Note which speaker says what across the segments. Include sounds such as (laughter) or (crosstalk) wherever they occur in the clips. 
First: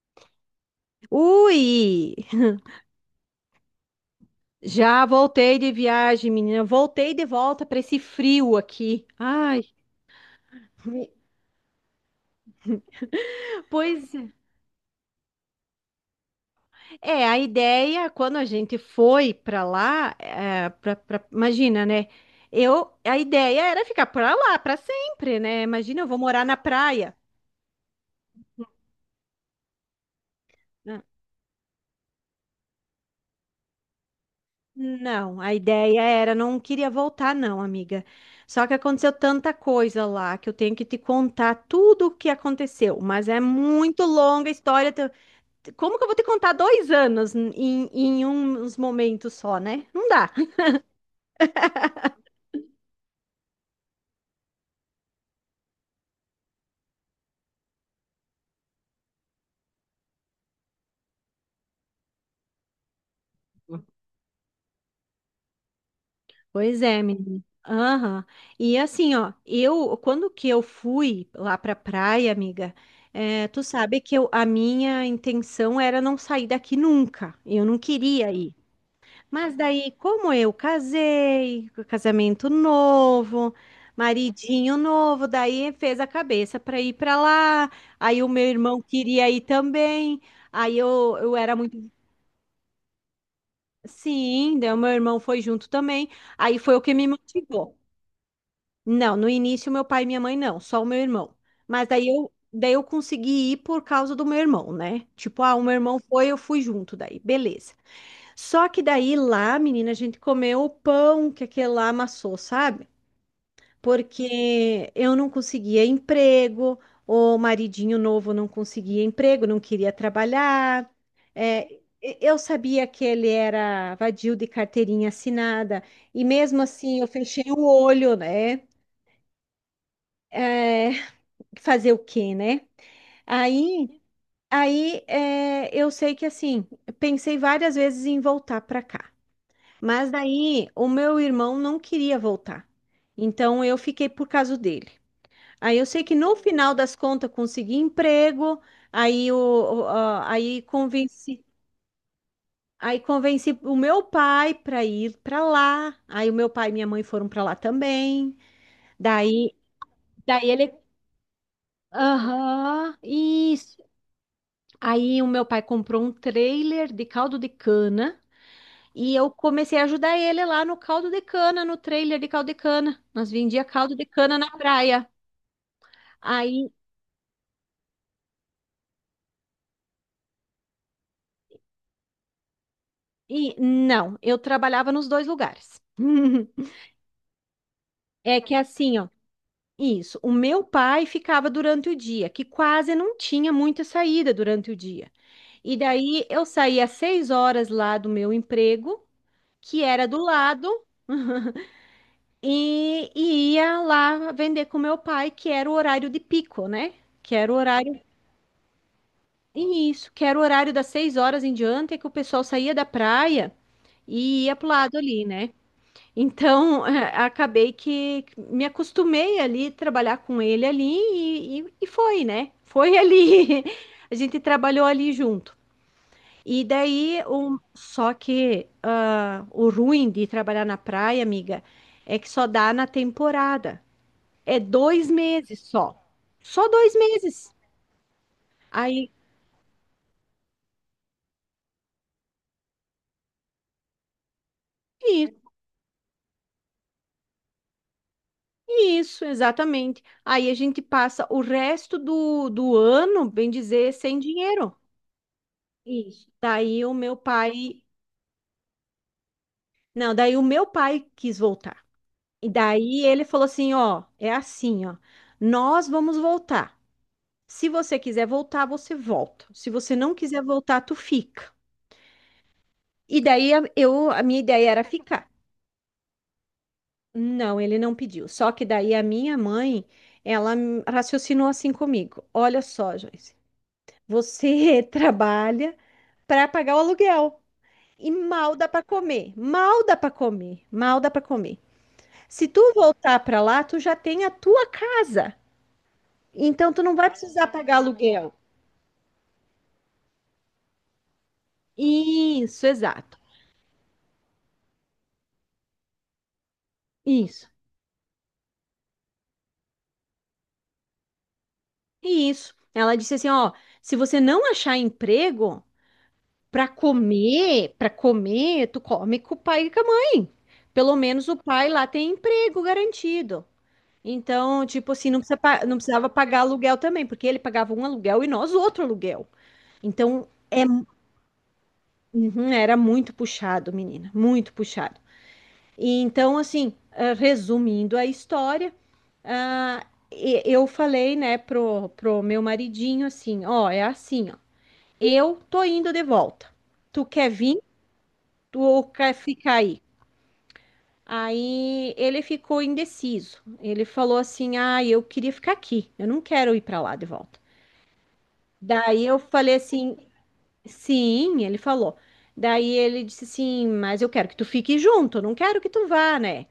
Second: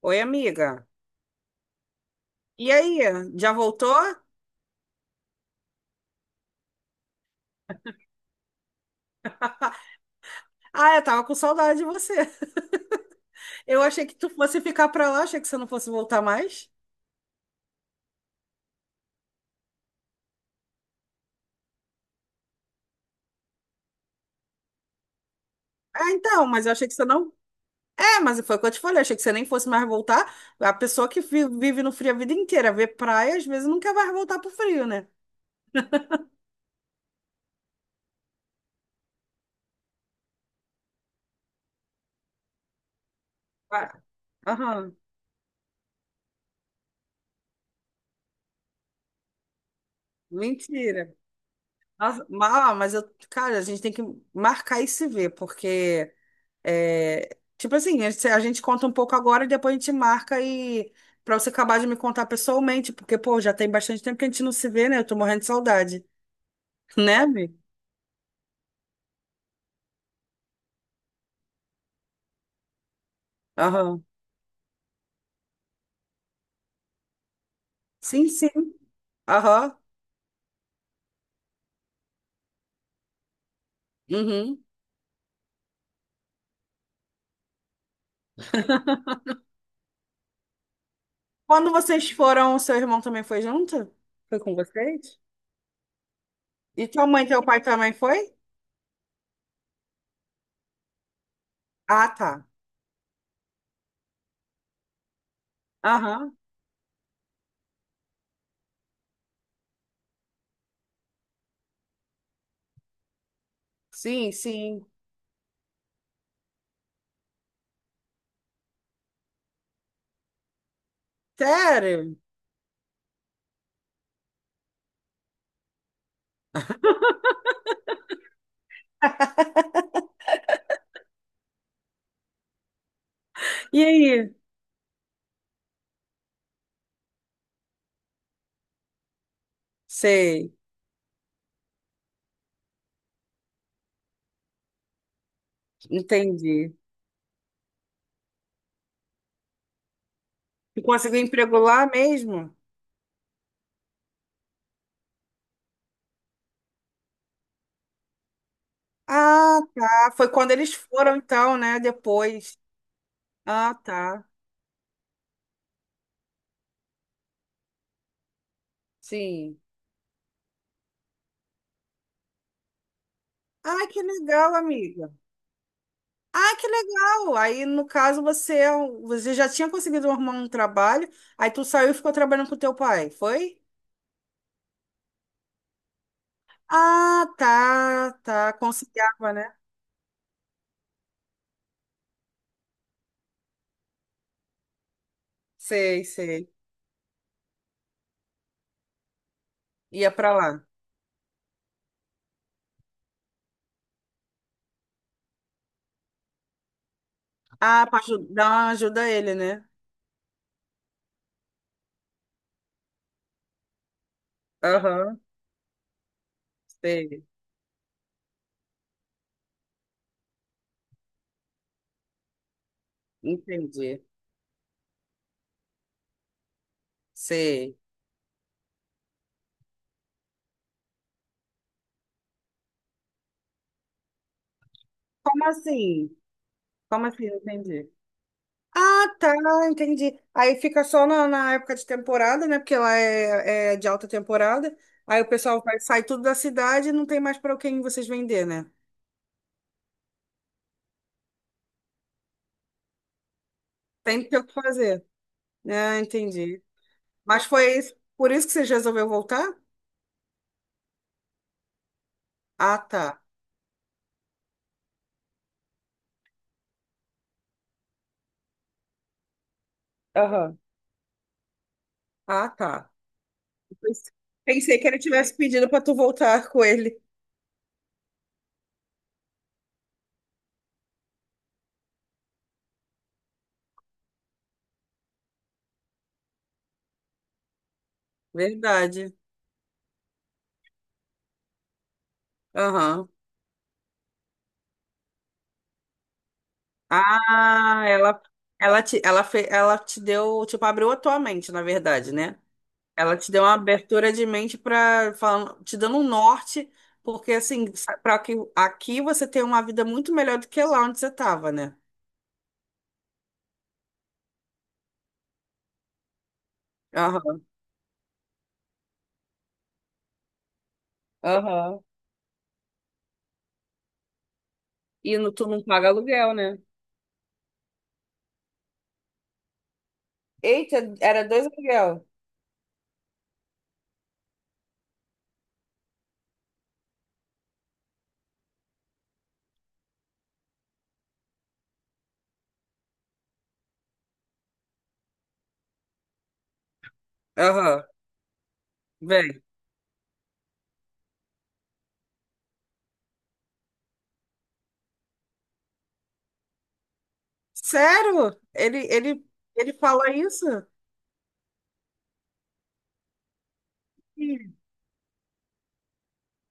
Speaker 1: Oi, amiga.
Speaker 2: Ui,
Speaker 1: E aí, já voltou?
Speaker 2: já voltei de viagem, menina. Voltei de volta para esse frio aqui. Ai,
Speaker 1: Ah, eu tava com saudade de você. (laughs) Eu achei
Speaker 2: pois
Speaker 1: que
Speaker 2: é.
Speaker 1: tu fosse ficar pra lá, achei que você não fosse voltar mais.
Speaker 2: É, a ideia, quando a gente foi para lá, é, imagina, né? A ideia era ficar para lá para sempre, né? Imagina, eu
Speaker 1: Ah,
Speaker 2: vou morar
Speaker 1: então,
Speaker 2: na
Speaker 1: mas eu achei que você
Speaker 2: praia.
Speaker 1: não. É, mas foi o que eu te falei, achei que você nem fosse mais voltar. A
Speaker 2: Ah,
Speaker 1: pessoa que vive no frio a vida inteira, vê praia, às vezes nunca vai voltar pro frio, né?
Speaker 2: não, a ideia era, não queria voltar, não, amiga. Só que aconteceu tanta coisa lá que eu tenho que te contar tudo o que aconteceu, mas é
Speaker 1: Ah,
Speaker 2: muito longa a história.
Speaker 1: aham,
Speaker 2: Como que eu vou te contar 2 anos em uns momentos só, né? Não dá.
Speaker 1: mentira. Nossa, mas eu, cara, a gente tem que marcar e se ver, porque é, tipo assim, a gente conta um pouco agora e depois a gente marca e para você acabar de me contar pessoalmente, porque, pô, já tem bastante tempo que a gente não se vê, né? Eu tô morrendo de saudade.
Speaker 2: Pois é,
Speaker 1: (laughs) Né,
Speaker 2: menina.
Speaker 1: Bi?
Speaker 2: Aham. E assim, ó, eu, quando que eu fui lá pra praia, amiga, é, tu sabe
Speaker 1: Aham.
Speaker 2: que eu, a minha intenção era não sair daqui nunca. Eu não
Speaker 1: Sim,
Speaker 2: queria
Speaker 1: sim.
Speaker 2: ir. Mas
Speaker 1: Aham.
Speaker 2: daí, como eu casei, casamento novo,
Speaker 1: Uhum.
Speaker 2: maridinho novo, daí fez a cabeça para ir para lá. Aí o meu irmão queria ir também. Aí eu era
Speaker 1: Quando
Speaker 2: muito.
Speaker 1: vocês foram, o seu irmão também foi junto? Foi com
Speaker 2: Sim, daí o meu irmão
Speaker 1: vocês?
Speaker 2: foi junto também. Aí foi o
Speaker 1: E
Speaker 2: que me
Speaker 1: tua mãe e teu pai
Speaker 2: motivou.
Speaker 1: também foi?
Speaker 2: Não, no início meu pai e minha mãe não, só o meu irmão. Mas daí
Speaker 1: Ah, tá.
Speaker 2: eu consegui ir por causa do meu irmão, né? Tipo, ah, o meu irmão foi, eu
Speaker 1: Aham.
Speaker 2: fui junto daí, beleza. Só que daí lá, menina, a gente comeu o pão que aquele lá amassou, sabe?
Speaker 1: Sim, sim.
Speaker 2: Porque eu não conseguia emprego, o maridinho novo não conseguia emprego, não queria trabalhar. É,
Speaker 1: Sério?
Speaker 2: eu sabia que ele era vadio de carteirinha assinada, e mesmo assim eu fechei o olho, né? É, fazer o quê, né?
Speaker 1: E
Speaker 2: Aí,
Speaker 1: aí?
Speaker 2: aí, é, eu sei que assim, pensei várias vezes em voltar para cá, mas
Speaker 1: Sei,
Speaker 2: daí o meu irmão não queria voltar, então eu fiquei por causa dele. Aí eu sei que no
Speaker 1: entendi.
Speaker 2: final das contas consegui emprego. aí, o, o- a- aí
Speaker 1: E conseguiu
Speaker 2: convenci,
Speaker 1: emprego lá mesmo?
Speaker 2: aí convenci o meu pai para ir para lá. Aí o meu pai e minha mãe foram para lá também. Daí,
Speaker 1: Ah, tá. Foi
Speaker 2: daí
Speaker 1: quando
Speaker 2: ele,
Speaker 1: eles foram, então, né? Depois.
Speaker 2: aham,
Speaker 1: Ah,
Speaker 2: isso.
Speaker 1: tá.
Speaker 2: Aí o meu pai comprou um trailer de caldo de cana e eu
Speaker 1: Sim.
Speaker 2: comecei a ajudar ele lá no caldo de cana, no trailer de caldo de cana. Nós vendia
Speaker 1: Ah,
Speaker 2: caldo
Speaker 1: que
Speaker 2: de cana na
Speaker 1: legal,
Speaker 2: praia.
Speaker 1: amiga. Ah, que
Speaker 2: Aí,
Speaker 1: legal. Aí, no caso, você já tinha conseguido arrumar um trabalho, aí tu saiu e ficou trabalhando com teu pai,
Speaker 2: e
Speaker 1: foi?
Speaker 2: não, eu trabalhava nos dois lugares. (laughs)
Speaker 1: Ah, tá,
Speaker 2: É que
Speaker 1: tá.
Speaker 2: assim, ó,
Speaker 1: Conciliava, né?
Speaker 2: isso. O meu pai ficava durante o dia, que quase não tinha muita saída durante o dia. E
Speaker 1: Sei,
Speaker 2: daí eu
Speaker 1: sei.
Speaker 2: saía às 6 horas lá do meu emprego, que era
Speaker 1: Ia
Speaker 2: do
Speaker 1: pra lá.
Speaker 2: lado, e ia lá vender com meu pai, que era o horário de pico, né? Que era o
Speaker 1: Ah, pra
Speaker 2: horário.
Speaker 1: ajudar, dar uma ajuda a ele, né?
Speaker 2: E isso, que era o horário das 6 horas em diante, é que o pessoal saía da praia e ia pro lado
Speaker 1: Aham,
Speaker 2: ali, né? Então, (laughs)
Speaker 1: sei.
Speaker 2: acabei que me acostumei ali, trabalhar com ele ali e foi, né? Foi ali. (laughs)
Speaker 1: Entendi.
Speaker 2: A gente trabalhou ali junto. E daí,
Speaker 1: Sei.
Speaker 2: só que ah, o ruim de trabalhar na praia, amiga, é que só dá na temporada. É dois
Speaker 1: Como
Speaker 2: meses só.
Speaker 1: assim?
Speaker 2: Só dois
Speaker 1: Como assim? Não
Speaker 2: meses.
Speaker 1: entendi.
Speaker 2: Aí,
Speaker 1: Ah, tá, entendi. Aí fica só na época de temporada, né? Porque lá é de alta temporada. Aí o
Speaker 2: i-
Speaker 1: pessoal vai, sai tudo da cidade e não tem mais para quem vocês vender, né?
Speaker 2: isso, exatamente. Aí a gente passa o resto do ano, bem dizer, sem
Speaker 1: Tem que ter o que
Speaker 2: dinheiro.
Speaker 1: fazer. Ah,
Speaker 2: Isso.
Speaker 1: entendi.
Speaker 2: Daí o meu
Speaker 1: Mas foi
Speaker 2: pai.
Speaker 1: isso, por isso que você resolveu voltar?
Speaker 2: Não, daí o meu pai quis voltar. E
Speaker 1: Ah,
Speaker 2: daí
Speaker 1: tá.
Speaker 2: ele falou assim: ó, é assim, ó. Nós vamos voltar. Se você quiser voltar, você volta. Se você não quiser
Speaker 1: Aham.
Speaker 2: voltar, tu fica.
Speaker 1: Ah, tá.
Speaker 2: E daí
Speaker 1: Eu pens-
Speaker 2: a minha ideia
Speaker 1: Pensei que
Speaker 2: era
Speaker 1: ele
Speaker 2: ficar.
Speaker 1: tivesse pedido para tu voltar (laughs) com ele.
Speaker 2: Não, ele não pediu. Só que daí a minha mãe, ela raciocinou assim comigo. Olha só, Joyce, você (laughs) trabalha para pagar o aluguel e mal dá para
Speaker 1: Verdade.
Speaker 2: comer, mal dá para comer, mal dá para comer. Se tu
Speaker 1: Aham.
Speaker 2: voltar para lá, tu já tem a tua casa. Então tu não vai precisar pagar
Speaker 1: Ah, ela,
Speaker 2: aluguel.
Speaker 1: ela te, ela fe, ela te deu, tipo, abriu a tua mente, na verdade, né?
Speaker 2: Isso,
Speaker 1: Ela
Speaker 2: exato.
Speaker 1: te deu uma abertura de mente para te dando um norte, porque
Speaker 2: Isso.
Speaker 1: assim, para que aqui você tem uma vida muito melhor do que lá onde você estava, né?
Speaker 2: Isso. Ela disse assim, ó, se você não achar emprego
Speaker 1: Aham,
Speaker 2: para comer, tu come com o pai e com a mãe. Pelo menos o pai
Speaker 1: aham.
Speaker 2: lá tem emprego garantido. Então, tipo assim,
Speaker 1: E
Speaker 2: não
Speaker 1: no,
Speaker 2: precisa
Speaker 1: tu não
Speaker 2: não
Speaker 1: paga
Speaker 2: precisava
Speaker 1: aluguel,
Speaker 2: pagar
Speaker 1: né?
Speaker 2: aluguel também, porque ele pagava um aluguel e nós outro aluguel. Então, é,
Speaker 1: Eita, era dois aluguel.
Speaker 2: uhum, era muito puxado, menina, muito puxado. E então, assim, ah, resumindo a história, ah, eu falei, né, pro meu maridinho assim, ó, é assim, ó, eu tô indo de volta. Tu quer vir,
Speaker 1: Aham,
Speaker 2: Ou quer
Speaker 1: vem.
Speaker 2: ficar aí? Aí ele ficou indeciso. Ele falou assim: "Ah, eu queria ficar aqui. Eu não quero ir para lá de volta".
Speaker 1: Sério? Ele,
Speaker 2: Daí eu
Speaker 1: ele,
Speaker 2: falei
Speaker 1: ele
Speaker 2: assim.
Speaker 1: fala isso?
Speaker 2: Sim, ele falou. Daí ele disse assim, mas eu quero que tu
Speaker 1: Sim.
Speaker 2: fique junto, eu não quero que tu vá, né?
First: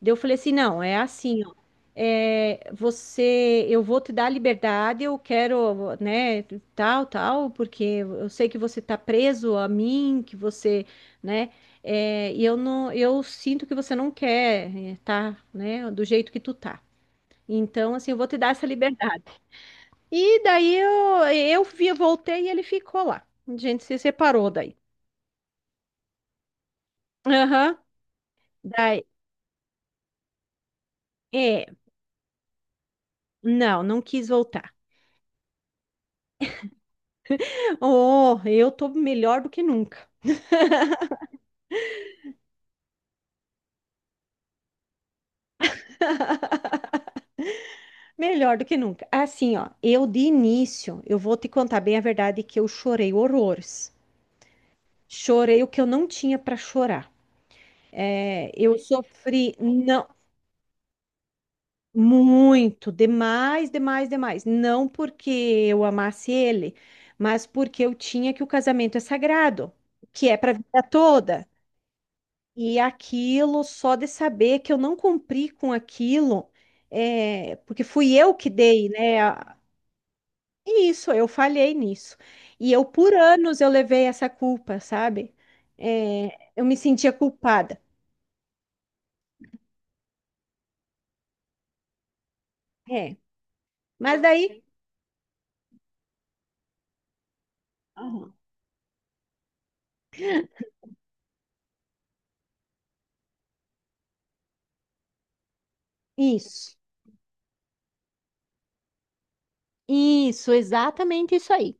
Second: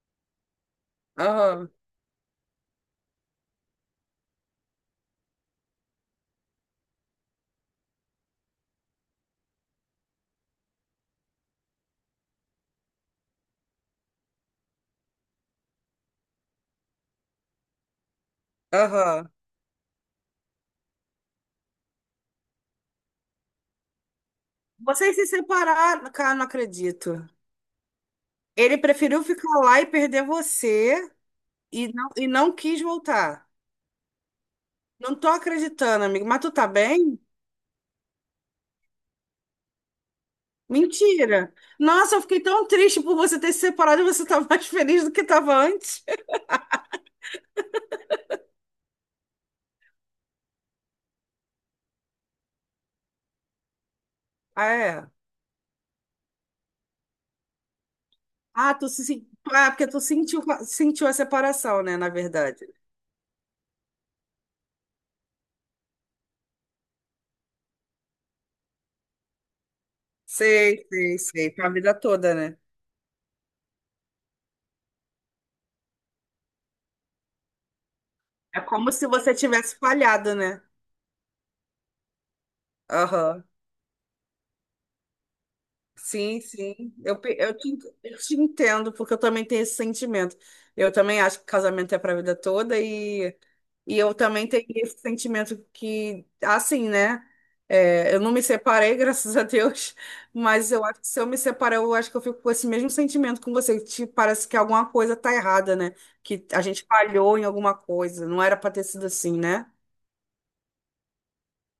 Speaker 2: Daí eu falei assim, não, é assim, ó.
Speaker 1: Aham,
Speaker 2: É, você, eu vou te dar liberdade, eu quero, né, tal, tal, porque eu sei que você tá preso a mim, que você, né, é, e eu sinto que você não quer, é, tá, né, do jeito que tu tá. Então, assim, eu vou te dar essa liberdade.
Speaker 1: aham.
Speaker 2: E daí eu voltei e ele ficou lá. A gente se separou daí.
Speaker 1: Vocês se separaram, cara, não acredito.
Speaker 2: Aham.
Speaker 1: Ele
Speaker 2: Daí,
Speaker 1: preferiu ficar lá e perder você
Speaker 2: é,
Speaker 1: e não quis voltar.
Speaker 2: não, não quis voltar.
Speaker 1: Não tô acreditando, amigo. Mas tu tá bem?
Speaker 2: Oh, eu tô melhor do que nunca.
Speaker 1: Mentira. Nossa, eu fiquei tão triste por você ter se separado e você tá mais (laughs) feliz do que tava antes.
Speaker 2: Melhor do que nunca. Assim, ó, eu de início, eu vou te contar bem a verdade que eu chorei horrores.
Speaker 1: Ah, é?
Speaker 2: Chorei o que eu não tinha pra chorar. É,
Speaker 1: Ah,
Speaker 2: eu sofri,
Speaker 1: É porque tu
Speaker 2: não.
Speaker 1: sentiu a separação, né, na verdade.
Speaker 2: Muito, demais, demais, demais. Não porque eu amasse ele, mas porque eu tinha que o casamento é sagrado, que é para a vida
Speaker 1: Sei, sei,
Speaker 2: toda.
Speaker 1: sei. Pra vida toda, né?
Speaker 2: E aquilo, só de saber que eu não cumpri com aquilo, é, porque fui eu que
Speaker 1: É
Speaker 2: dei,
Speaker 1: como se
Speaker 2: né?
Speaker 1: você tivesse falhado, né?
Speaker 2: É isso, eu falhei nisso. E eu, por
Speaker 1: Aham.
Speaker 2: anos, eu levei essa culpa, sabe? É,
Speaker 1: Sim,
Speaker 2: eu me
Speaker 1: sim.
Speaker 2: sentia
Speaker 1: Eu, pe- eu te,
Speaker 2: culpada.
Speaker 1: eu te entendo, porque eu também tenho esse sentimento. Eu também acho que casamento é pra vida toda.
Speaker 2: É,
Speaker 1: E eu
Speaker 2: mas
Speaker 1: também
Speaker 2: daí.
Speaker 1: tenho esse sentimento que, assim, né? É, eu não
Speaker 2: Aham.
Speaker 1: me separei, (laughs) graças a Deus, mas eu acho que se eu me separar, eu acho que eu fico com esse mesmo sentimento com você, que parece que alguma coisa tá errada, né? Que a
Speaker 2: Isso.
Speaker 1: gente falhou em alguma coisa, não era pra ter sido assim, né?
Speaker 2: Isso, exatamente isso aí.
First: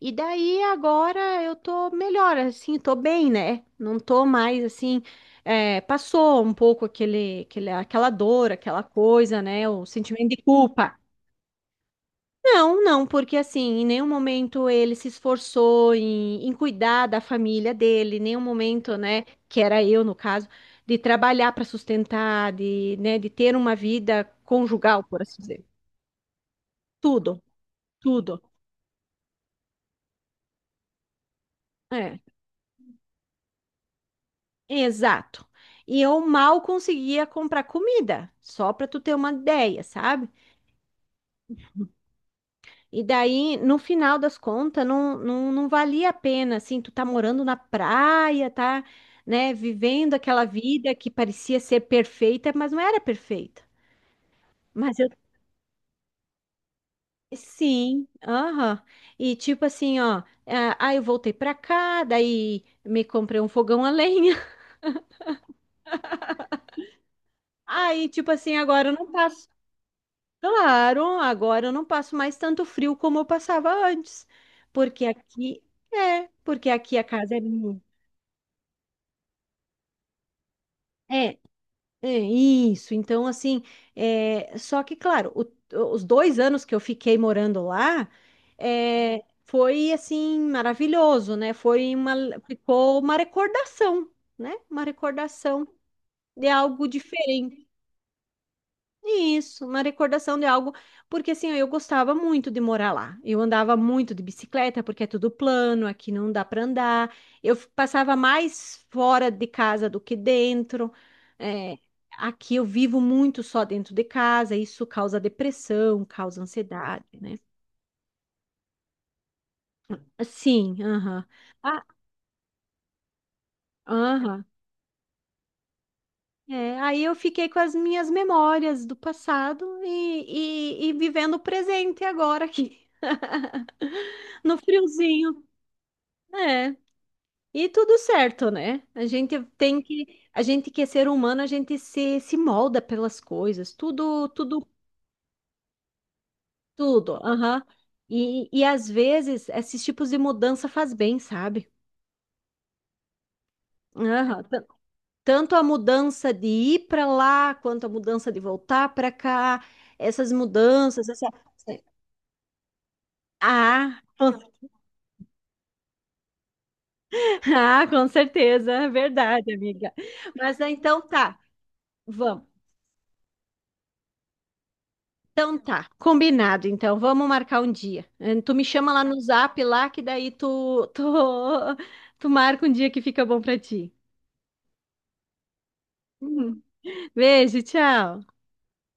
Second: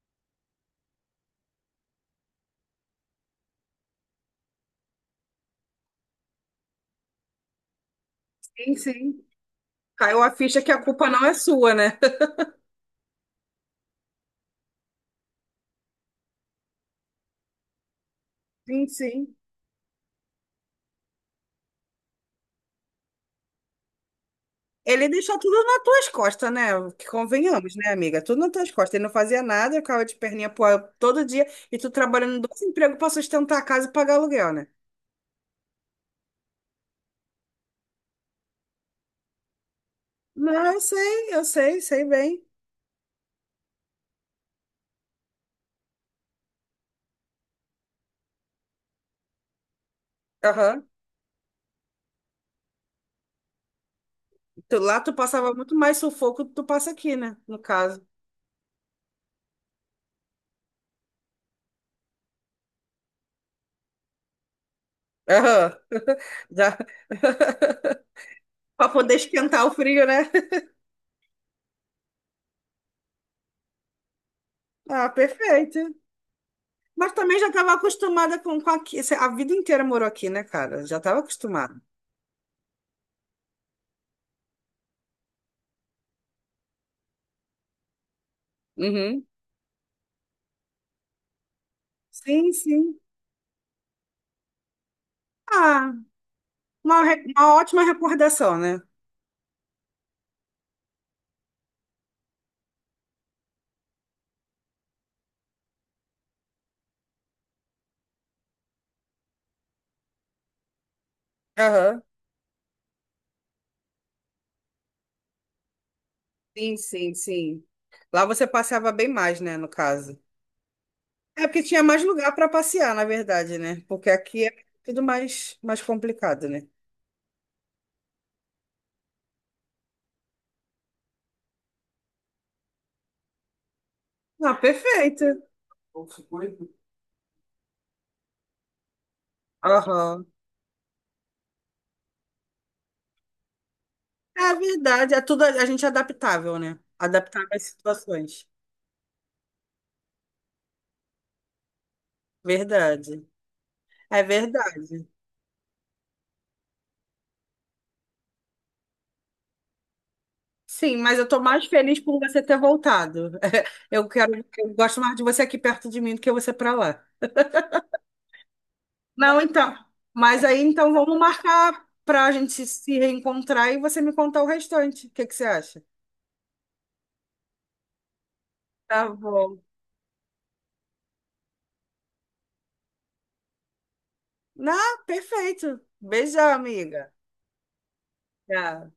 Speaker 2: E daí agora eu tô melhor, assim, tô bem, né? Não tô mais assim, é, passou um pouco aquela dor,
Speaker 1: Sim,
Speaker 2: aquela
Speaker 1: sim.
Speaker 2: coisa, né? O
Speaker 1: Caiu
Speaker 2: sentimento
Speaker 1: a
Speaker 2: de
Speaker 1: ficha que a
Speaker 2: culpa.
Speaker 1: culpa não é sua, né?
Speaker 2: Não, não, porque assim, em nenhum momento ele se esforçou em cuidar da família dele, em nenhum
Speaker 1: Sim,
Speaker 2: momento, né,
Speaker 1: sim.
Speaker 2: que era eu no caso, de trabalhar para sustentar, de, né, de ter uma vida conjugal,
Speaker 1: Ele
Speaker 2: por assim
Speaker 1: deixou tudo
Speaker 2: dizer.
Speaker 1: nas tuas costas, né? Que
Speaker 2: Tudo,
Speaker 1: convenhamos, né, amiga? Tudo
Speaker 2: tudo.
Speaker 1: nas tuas costas. Ele não fazia nada, eu ficava de perninha pro ar todo dia, e tu
Speaker 2: É.
Speaker 1: trabalhando em dois empregos pra sustentar a casa e pagar aluguel, né?
Speaker 2: Exato. E eu mal conseguia comprar comida, só para tu ter uma ideia, sabe?
Speaker 1: Não, eu sei, sei bem.
Speaker 2: E daí, no final das contas, não, não, não valia a pena, assim, tu tá morando na praia, tá, né, vivendo aquela
Speaker 1: Aham.
Speaker 2: vida que parecia ser perfeita, mas não era perfeita. Mas
Speaker 1: Lá
Speaker 2: eu,
Speaker 1: tu passava muito mais sufoco do que tu passa aqui, né? No caso.
Speaker 2: sim, aham. E tipo assim, ó, ah, aí eu voltei pra cá, daí me comprei um fogão a lenha. (laughs)
Speaker 1: Aham. (laughs) Já. (laughs)
Speaker 2: Aí, tipo assim, agora
Speaker 1: Pra
Speaker 2: eu não
Speaker 1: poder
Speaker 2: tá.
Speaker 1: esquentar o frio, né? (laughs)
Speaker 2: Claro, agora eu não passo mais tanto frio como eu passava antes, porque
Speaker 1: Ah,
Speaker 2: aqui
Speaker 1: perfeito.
Speaker 2: porque aqui a
Speaker 1: Mas
Speaker 2: casa
Speaker 1: também
Speaker 2: é
Speaker 1: já estava
Speaker 2: mu-,
Speaker 1: acostumada com aqui. A vida inteira morou aqui, né, cara? Já estava
Speaker 2: é,
Speaker 1: acostumada.
Speaker 2: é isso. Então assim, é, só que claro, os 2 anos que eu fiquei morando lá, é,
Speaker 1: Uhum.
Speaker 2: foi assim maravilhoso, né?
Speaker 1: Sim,
Speaker 2: Ficou
Speaker 1: sim.
Speaker 2: uma recordação, né? Uma recordação
Speaker 1: Ah,
Speaker 2: de algo
Speaker 1: uma
Speaker 2: diferente.
Speaker 1: ótima recordação, né?
Speaker 2: Isso, uma recordação de algo, porque assim, eu gostava muito de morar lá. Eu andava muito de bicicleta, porque é tudo plano, aqui não dá para andar. Eu passava mais fora de casa do que dentro. É,
Speaker 1: Aham.
Speaker 2: aqui eu vivo muito só dentro de casa, isso causa depressão, causa
Speaker 1: Sim,
Speaker 2: ansiedade,
Speaker 1: sim,
Speaker 2: né?
Speaker 1: sim. Lá você passeava bem mais, né, no caso.
Speaker 2: Sim, aham.
Speaker 1: É porque tinha
Speaker 2: Ah,
Speaker 1: mais lugar para passear, na verdade, né? Porque
Speaker 2: aham.
Speaker 1: aqui é tudo mais, mais complicado, né?
Speaker 2: É, aí eu fiquei com as minhas memórias do passado e vivendo o presente agora aqui. (laughs)
Speaker 1: Ah,
Speaker 2: No
Speaker 1: perfeito.
Speaker 2: friozinho. É. E tudo certo, né? A gente tem que,
Speaker 1: Aham.
Speaker 2: a gente que é ser humano, a gente se molda pelas coisas, tudo,
Speaker 1: É
Speaker 2: tudo,
Speaker 1: verdade, é tudo a gente é adaptável, né?
Speaker 2: tudo.
Speaker 1: Adaptável
Speaker 2: Aham.
Speaker 1: às situações.
Speaker 2: E às vezes esses tipos de mudança faz bem, sabe?
Speaker 1: Verdade. É
Speaker 2: Aham.
Speaker 1: verdade.
Speaker 2: Tanto a mudança de ir para lá, quanto a mudança de voltar para cá, essas
Speaker 1: Sim,
Speaker 2: mudanças,
Speaker 1: mas eu
Speaker 2: essa.
Speaker 1: tô mais feliz por você ter voltado. (laughs)
Speaker 2: Ah,
Speaker 1: Eu quero,
Speaker 2: com,
Speaker 1: eu gosto mais de você aqui perto de mim do que você para lá.
Speaker 2: (laughs) ah, com certeza, é
Speaker 1: Não,
Speaker 2: verdade,
Speaker 1: então.
Speaker 2: amiga.
Speaker 1: Mas
Speaker 2: Mas
Speaker 1: aí
Speaker 2: ah,
Speaker 1: então
Speaker 2: então
Speaker 1: vamos
Speaker 2: tá,
Speaker 1: marcar para a
Speaker 2: vamos.
Speaker 1: gente se reencontrar e você me contar o restante. O que que você
Speaker 2: Então
Speaker 1: acha?
Speaker 2: tá, combinado. Então vamos marcar um dia. Tu me chama lá
Speaker 1: Tá
Speaker 2: no
Speaker 1: bom.
Speaker 2: Zap lá que daí (laughs) tu marca um dia que fica bom pra ti.
Speaker 1: Não, perfeito. Beijão,
Speaker 2: Uhum.
Speaker 1: amiga.
Speaker 2: Beijo, tchau.
Speaker 1: Tchau.